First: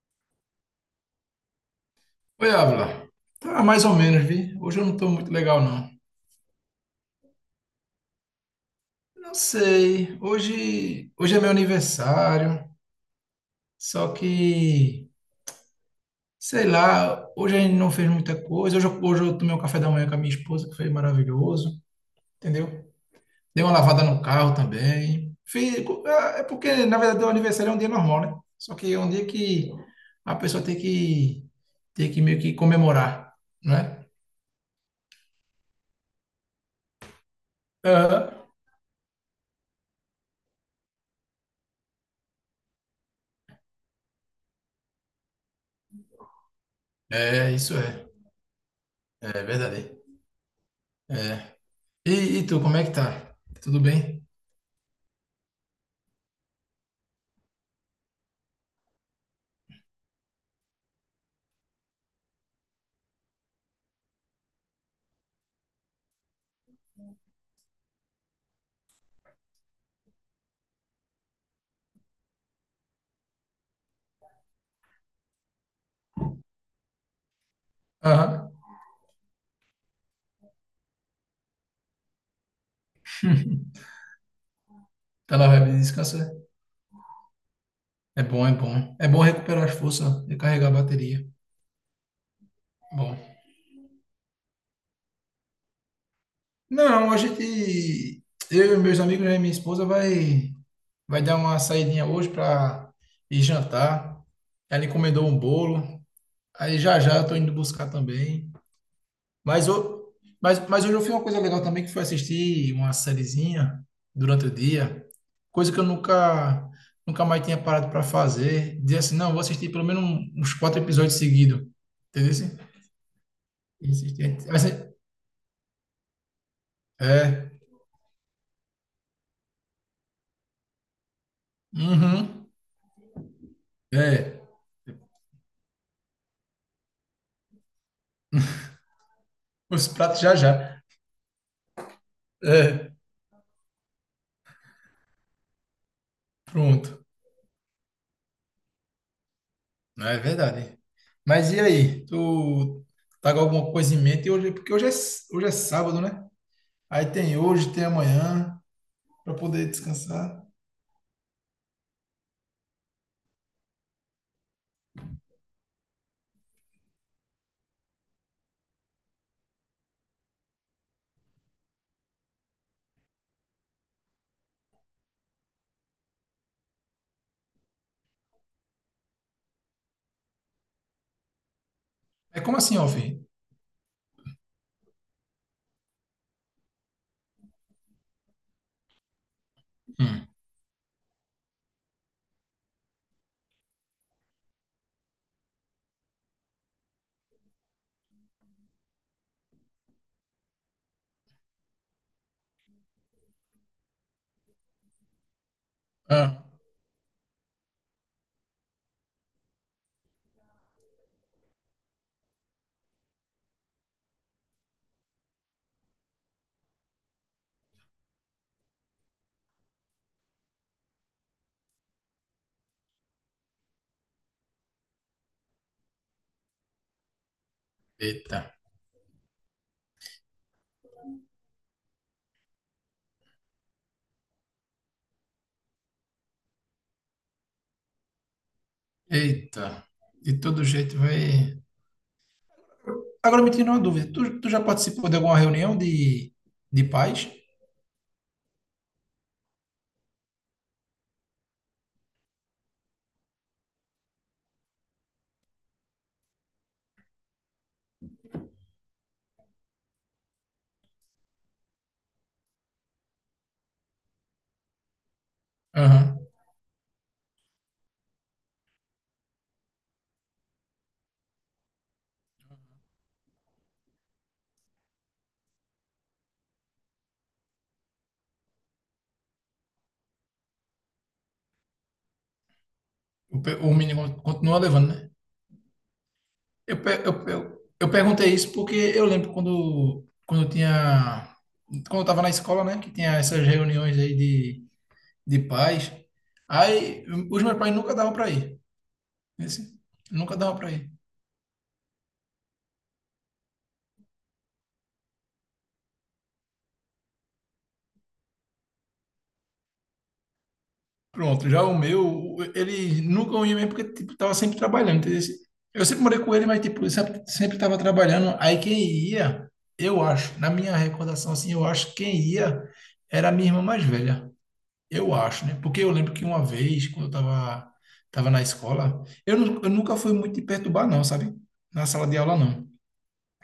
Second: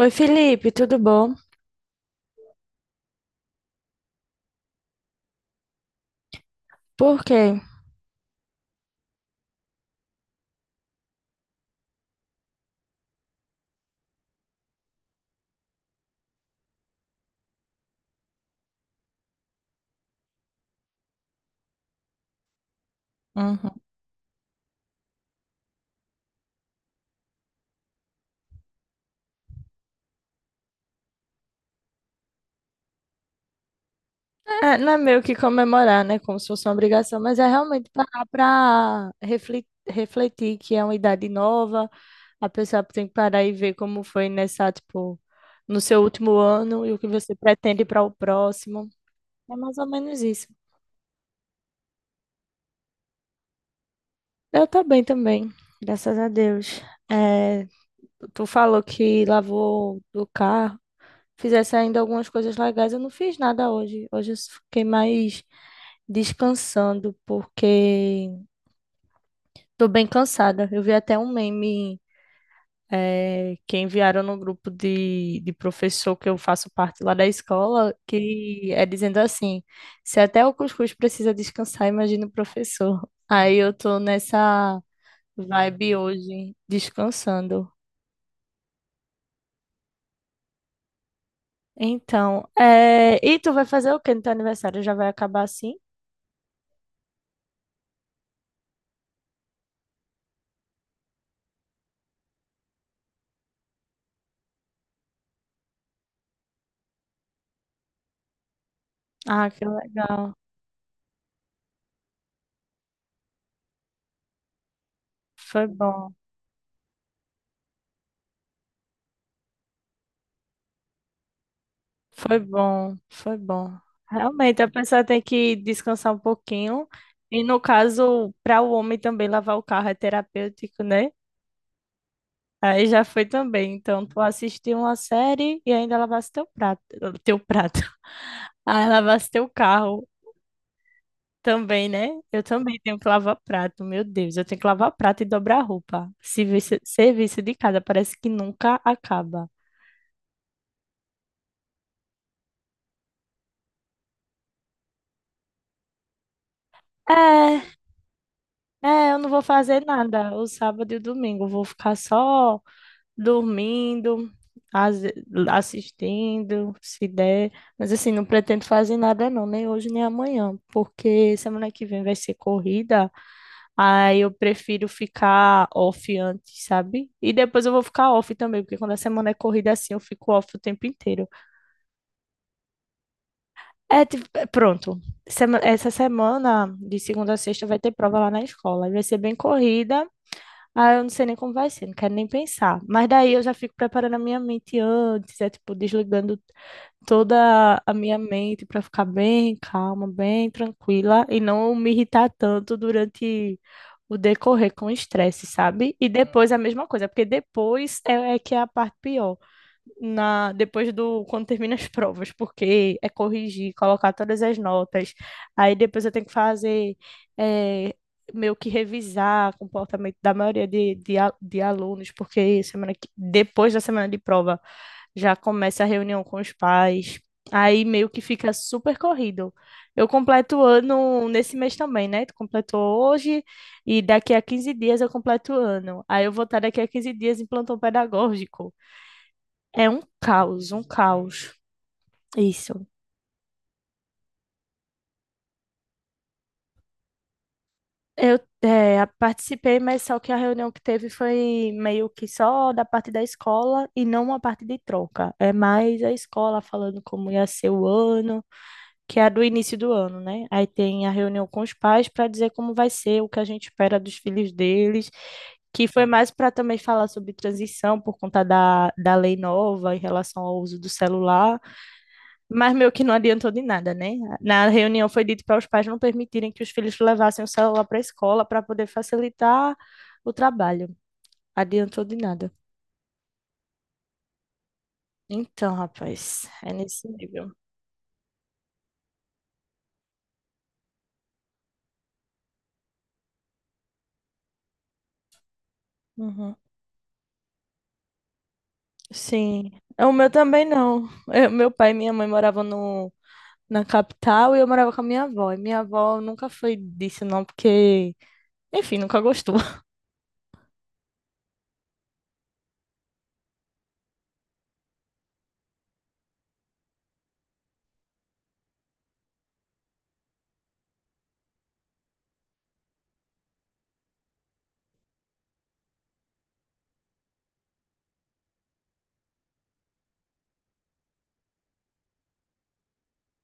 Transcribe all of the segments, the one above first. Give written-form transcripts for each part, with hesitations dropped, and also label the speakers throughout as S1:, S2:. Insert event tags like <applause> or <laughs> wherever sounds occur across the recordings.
S1: Oi, Felipe, tudo bom?
S2: Oi, Ávila. Tá mais ou menos, vi. Hoje eu não tô muito legal, não.
S1: Por quê?
S2: Não sei. Hoje é meu aniversário. Só que, sei lá, hoje a gente não fez muita coisa. Hoje, hoje eu tomei um café da manhã com a minha esposa, que foi maravilhoso, entendeu? Dei uma
S1: Uhum.
S2: lavada no carro também. Fiz, é porque, na verdade, o aniversário é um dia normal, né? Só que é um dia que a pessoa tem que meio que comemorar, né?
S1: É, não é meio que comemorar, né? Como se fosse uma obrigação, mas é realmente parar
S2: Aham.
S1: para refletir, refletir que é uma idade nova, a pessoa tem que parar e ver como foi nessa, tipo, no seu último ano e o que você
S2: É, isso
S1: pretende para
S2: é.
S1: o próximo.
S2: É
S1: É mais
S2: verdade.
S1: ou menos isso.
S2: É. E tu, como é que tá? Tudo bem?
S1: Eu tô bem também, graças a Deus. É, tu falou que lavou o carro, fizesse ainda algumas coisas legais. Eu não fiz nada hoje. Hoje eu fiquei mais descansando, porque tô bem cansada. Eu vi até um meme que enviaram no grupo de professor que eu faço parte lá da escola,
S2: Aham.
S1: que é dizendo assim: se até o cuscuz precisa descansar, imagina o professor. <laughs> Aí eu tô nessa
S2: Tá na vibe de
S1: vibe
S2: descansar?
S1: hoje, descansando.
S2: É bom, é bom. É bom recuperar as forças, recarregar a bateria.
S1: Então,
S2: Bom.
S1: e tu vai fazer o quê no teu aniversário? Já vai acabar assim?
S2: Não, a gente, eu e meus amigos né, e minha esposa vai dar uma saidinha hoje pra ir jantar. Ela encomendou um bolo. Aí já já eu tô indo buscar também.
S1: Ah, que
S2: Mas, o-
S1: legal.
S2: mas hoje eu fiz uma coisa legal também, que foi assistir uma sériezinha durante o dia,
S1: Foi
S2: coisa que eu
S1: bom.
S2: nunca mais tinha parado para fazer. Dizer assim, não, vou assistir pelo menos uns quatro episódios seguidos. Entendeu?
S1: Foi
S2: Assim?
S1: bom, foi bom. Realmente, a
S2: Assim,
S1: pessoa tem que descansar um pouquinho. E
S2: é.
S1: no caso, para o homem também lavar o carro é terapêutico, né?
S2: Uhum.
S1: Aí já foi também. Então, tu
S2: É.
S1: assistiu uma série e ainda lavasse teu prato, teu prato. <laughs> Aí lavasse teu
S2: Os
S1: carro
S2: pratos já já.
S1: também, né? Eu também
S2: É.
S1: tenho que lavar prato, meu Deus, eu tenho que lavar prato e dobrar roupa. Serviço,
S2: Pronto.
S1: serviço de casa, parece que nunca acaba.
S2: Não, é verdade. Mas e aí? Tu tá com alguma coisa em mente hoje? Porque hoje é, hoje é sábado, né? Aí tem hoje,
S1: É,
S2: tem amanhã,
S1: eu não
S2: para
S1: vou
S2: poder
S1: fazer nada.
S2: descansar.
S1: O sábado e o domingo eu vou ficar só dormindo, as- assistindo, se der. Mas assim, não pretendo fazer nada não, nem hoje nem amanhã, porque semana que vem vai ser corrida, aí eu prefiro ficar off antes, sabe? E depois eu vou ficar off também, porque quando a semana é corrida assim, eu fico off o tempo inteiro.
S2: É como assim, Alfim?
S1: É, tipo, é, pronto. Essa semana, de segunda a sexta, vai ter prova lá na escola. E Vai ser bem corrida.
S2: Hum.
S1: Ah, eu não sei nem como vai ser, não quero nem pensar. Mas daí eu já fico preparando a minha mente antes, é tipo, desligando toda a minha mente para ficar bem calma, bem tranquila e não me irritar tanto durante o decorrer com o estresse, sabe? E
S2: Ah,
S1: depois a mesma coisa, porque depois é que é a parte pior na depois do quando termina as provas, porque é corrigir, colocar todas as notas. Aí depois eu tenho que fazer é, meio que revisar o comportamento da maioria de alunos, porque depois da semana de prova já começa a reunião com os pais. Aí meio que
S2: eita,
S1: fica super corrido. Eu completo o ano nesse mês também, né? Tu completou hoje e daqui a 15 dias eu completo o ano. Aí eu vou estar daqui a 15 dias em plantão pedagógico.
S2: eita.
S1: É um
S2: De todo
S1: caos, um
S2: jeito vai.
S1: caos. Isso.
S2: Agora me tira uma dúvida. Tu já participou de alguma reunião de pais?
S1: Eu eh, a participei, mas só que a reunião que teve foi meio que só da parte da escola e não uma parte de troca. É mais a escola falando como ia ser o ano, que é a do início do ano, né? Aí tem a reunião com os pais para dizer como vai ser, o que a gente espera dos filhos deles, que foi
S2: Aham.
S1: mais para também falar sobre transição por conta da lei nova em relação ao uso do celular. Mas meio que não adiantou de nada, né? Na reunião foi dito para os pais não permitirem que os filhos levassem o celular para a escola para poder facilitar o trabalho. Adiantou de nada.
S2: O, o menino continua levando, né?
S1: Então, rapaz, é
S2: Eu,
S1: nesse nível.
S2: eu perguntei isso porque eu lembro quando, quando eu tinha. Quando eu tava na escola, né? Que tinha essas reuniões aí de pais.
S1: Uhum.
S2: Aí os meus pais nunca davam para ir.
S1: Sim.
S2: Esse-
S1: O meu
S2: nunca davam
S1: também
S2: para ir.
S1: não. Meu pai e minha mãe moravam no, na capital e eu morava com a minha avó. E minha avó nunca foi disso, não, porque, enfim, nunca gostou.
S2: Pronto, já o meu, ele nunca ia mesmo porque tipo, tava sempre trabalhando. Entendeu? Eu sempre morei com ele, mas tipo, ele sempre tava trabalhando. Aí quem ia, eu acho, na minha recordação assim, eu acho que quem ia era a minha irmã mais velha. Eu acho, né? Porque eu lembro que uma vez, quando eu tava na escola, eu, eu nunca fui muito de perturbar, não, sabe? Na sala de aula, não.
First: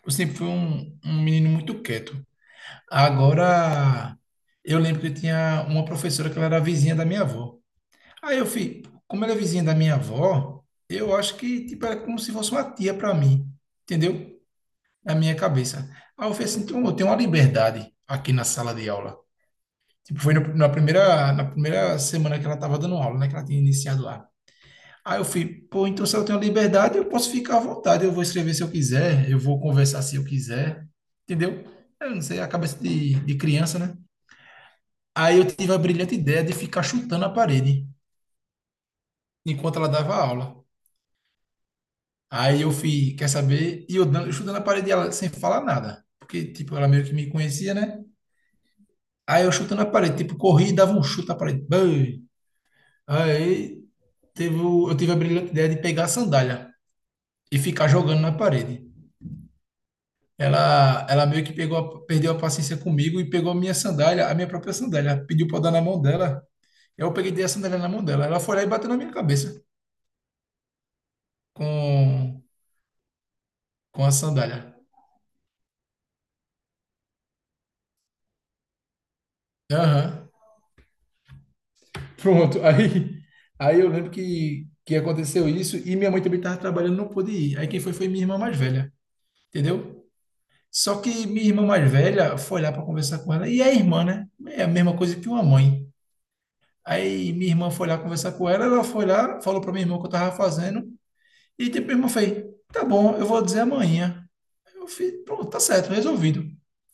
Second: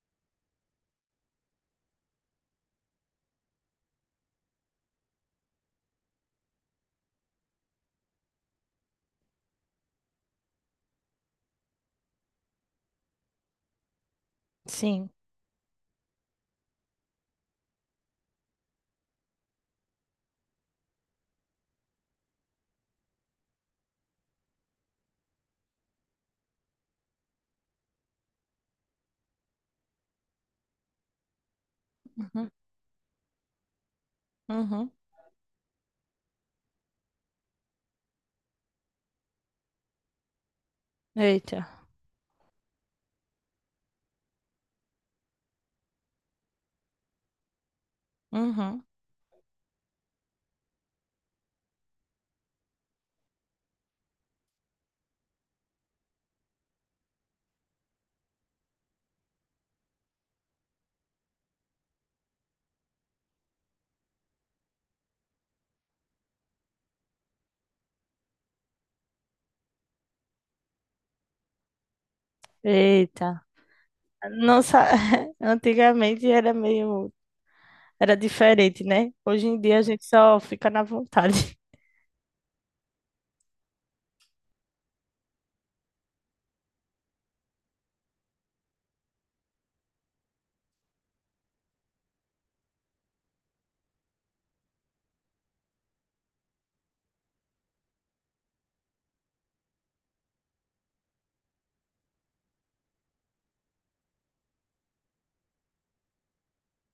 S2: Eu sempre fui um menino muito quieto. Agora, eu lembro que tinha uma professora que ela era vizinha da minha avó. Aí eu fui, como ela é vizinha da minha avó, eu acho que tipo, era como se fosse uma tia para mim, entendeu?
S1: Sim.
S2: Na minha cabeça. Aí eu falei assim, então eu tenho uma liberdade aqui na sala de aula. Tipo, foi na primeira semana que ela estava dando aula, né? Que ela tinha iniciado lá. Aí eu fui, pô, então se eu tenho liberdade, eu posso ficar à vontade, eu vou escrever se eu quiser, eu vou conversar se eu quiser, entendeu? Eu não sei, a
S1: Uhum.
S2: cabeça de criança, né?
S1: Uhum.
S2: Aí eu tive a brilhante ideia de ficar chutando a parede enquanto ela dava aula.
S1: Eita.
S2: Aí eu fui, quer saber? E eu dando, chutando a parede dela sem falar nada. Porque, tipo, ela meio que me conhecia, né?
S1: Uhum.
S2: Aí eu chutando a parede, tipo, corri e dava um chute na parede. Bam! Aí teve, eu tive a brilhante ideia de pegar a sandália e ficar jogando na parede. Ela meio que pegou, perdeu a paciência comigo e pegou a minha sandália, a minha própria sandália. Pediu pra eu dar na mão dela. Eu peguei e dei a sandália na mão dela. Ela foi lá e bateu na minha cabeça com,
S1: Eita.
S2: com a sandália.
S1: Nossa, <laughs> antigamente era meio, era diferente, né? Hoje em dia a gente
S2: Aham.
S1: só fica na vontade.
S2: Pronto. <laughs> Aí eu lembro que aconteceu isso e minha mãe também estava trabalhando, não pôde ir. Aí quem foi foi minha irmã mais velha, entendeu? Só que minha irmã mais velha foi lá para conversar com ela. E é irmã, né? É a mesma coisa que uma mãe. Aí minha irmã foi lá conversar com ela, ela foi lá, falou para minha irmã o que eu estava fazendo. E depois minha irmã fez, tá bom, eu vou dizer amanhã. Eu fiz, pronto, tá certo, resolvido.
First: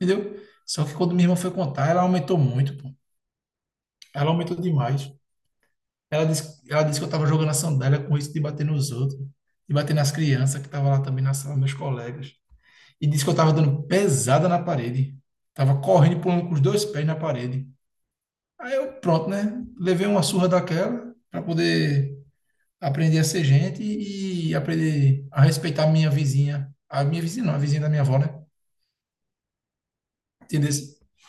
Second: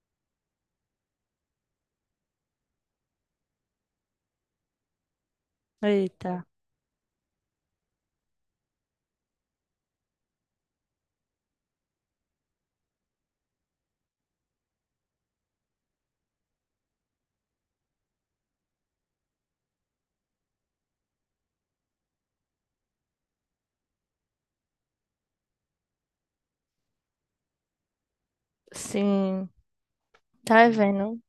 S2: Entendeu? Só que quando minha irmã foi contar, ela aumentou muito, pô. Ela aumentou demais.
S1: <laughs>
S2: Ela
S1: Eita.
S2: disse, ela disse que eu tava jogando a sandália com risco de bater nos outros, de bater nas crianças que estavam lá também na sala, meus colegas. E disse que eu tava dando pesada na parede. Tava correndo e pulando com os dois pés na parede. Aí eu, pronto, né? Levei uma surra daquela para poder aprender a ser gente e aprender a respeitar a minha vizinha. A minha vizinha não, a vizinha da minha avó, né?
S1: Sim. Tá
S2: Entendeu?
S1: vendo?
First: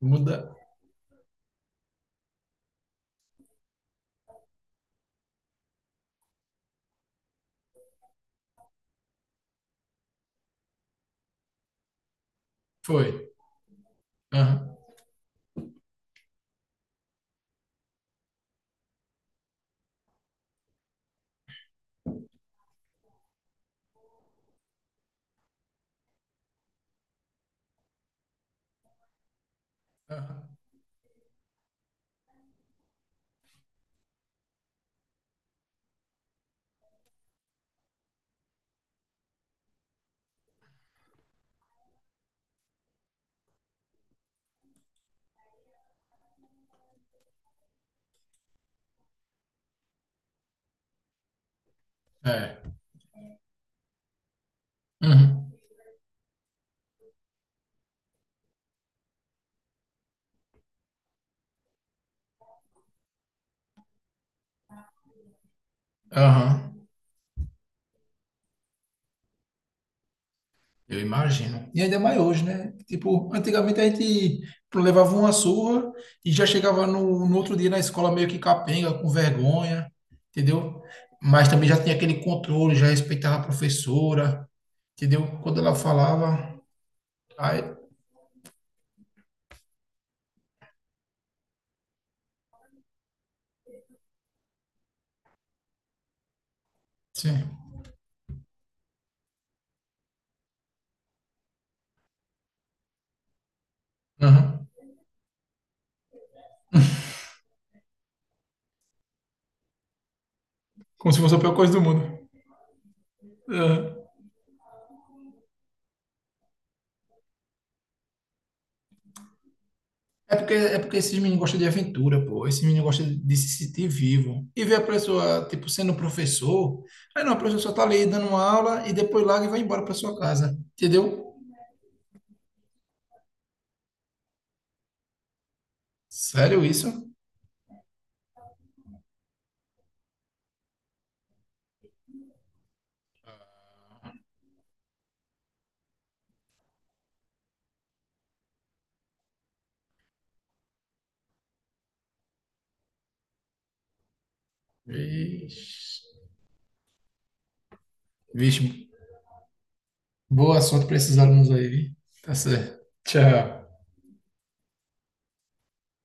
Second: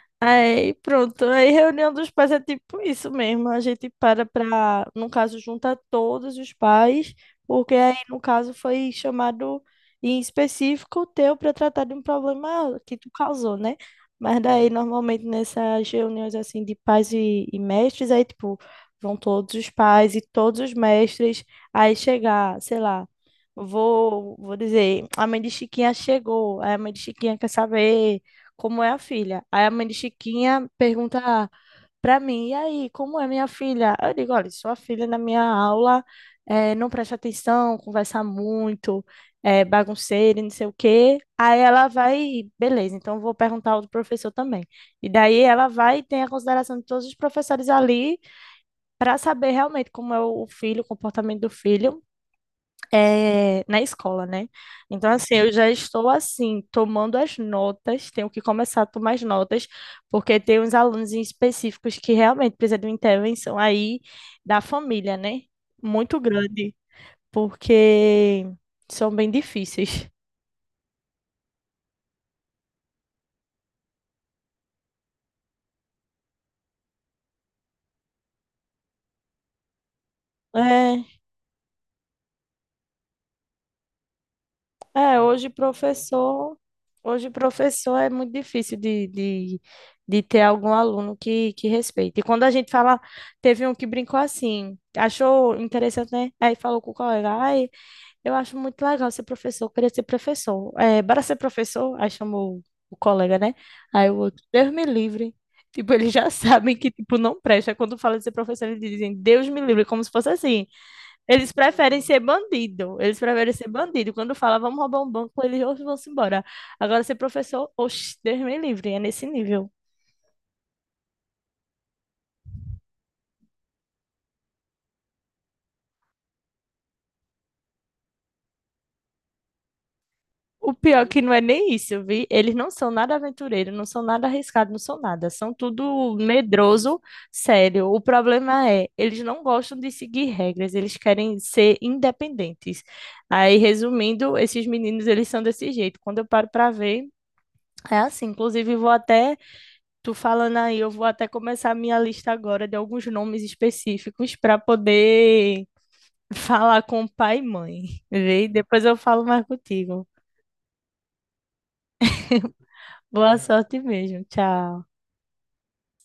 S2: Muda.
S1: Aí, pronto. Aí, reunião dos pais é tipo isso mesmo. A gente para pra, no caso, junta todos os pais, porque aí, no caso, foi chamado em específico o teu para tratar de um problema que tu
S2: Foi.
S1: causou, né? Mas daí,
S2: Aham.
S1: normalmente, nessas reuniões, assim, de pais e mestres, aí, tipo, vão todos os pais e todos os mestres. Aí, chegar, sei lá, vou dizer, a mãe de Chiquinha chegou, aí a mãe de Chiquinha quer saber como é a filha. Aí a mãe de
S2: Aham.
S1: Chiquinha pergunta para mim, e aí, como é minha filha? Eu digo, olha, sua filha na minha aula não presta atenção, conversa muito, é bagunceira, e não sei o quê. Aí ela vai, beleza, então eu vou perguntar ao outro professor também. E daí ela vai e tem a consideração de todos os professores ali para saber realmente como é o filho, o comportamento do filho
S2: É.
S1: na escola, né? Então, assim, eu
S2: Uhum.
S1: já estou, assim, tomando as notas, tenho que começar a tomar as notas, porque tem uns alunos em específicos que realmente precisam de uma intervenção aí da família, né? Muito grande,
S2: Aham.
S1: porque são bem difíceis.
S2: Eu imagino. E ainda mais hoje, né? Tipo, antigamente a gente levava uma surra e já chegava no outro dia na escola meio que capenga, com vergonha, entendeu?
S1: É.
S2: Mas também já tinha aquele controle, já respeitava a professora,
S1: É,
S2: entendeu?
S1: hoje
S2: Quando ela
S1: professor,
S2: falava,
S1: hoje
S2: aí,
S1: professor é muito difícil de ter algum aluno que respeite. E quando a gente fala, teve um que brincou assim, achou interessante, né? Aí falou com o colega,
S2: sim,
S1: ai, eu acho muito legal ser professor, eu queria ser professor. É, bora ser professor? Aí chamou o colega, né? Aí o outro,
S2: aham.
S1: Deus me livre. Tipo, eles já <laughs> sabem que, tipo, não presta. Quando fala de ser professor, eles dizem, Deus me livre, como se fosse assim.
S2: Como se fosse a
S1: Eles
S2: pior coisa do
S1: preferem
S2: mundo.
S1: ser bandido. Eles preferem ser
S2: Aham.
S1: bandido. Quando fala, vamos roubar um banco, eles "Oxe, vão-se embora. Agora, ser professor, oxe, Deus me livre, é nesse nível.
S2: É porque esses meninos gostam de aventura, pô. Esses meninos gostam de se sentir vivo. E ver a pessoa, tipo, sendo professor. Aí não, a pessoa só tá ali dando uma aula e depois larga e vai embora pra sua casa.
S1: O pior é que
S2: Entendeu?
S1: não é nem isso, vi? Eles não são nada aventureiros, não são nada arriscados, não são nada. São tudo
S2: Sério isso?
S1: medroso, sério. O problema é, eles não gostam de seguir regras, eles querem ser independentes. Aí, resumindo, esses meninos, eles são desse jeito. Quando eu paro para ver, é assim. Inclusive, vou até. Tu falando aí, eu vou até começar a minha lista agora de alguns nomes específicos para poder
S2: Vixe.
S1: falar com pai e mãe. Vê?
S2: Vixe.
S1: Depois eu falo mais contigo.
S2: Boa sorte pra esses alunos aí, viu? Tá certo.
S1: Boa
S2: Tchau.
S1: sorte mesmo. Tchau.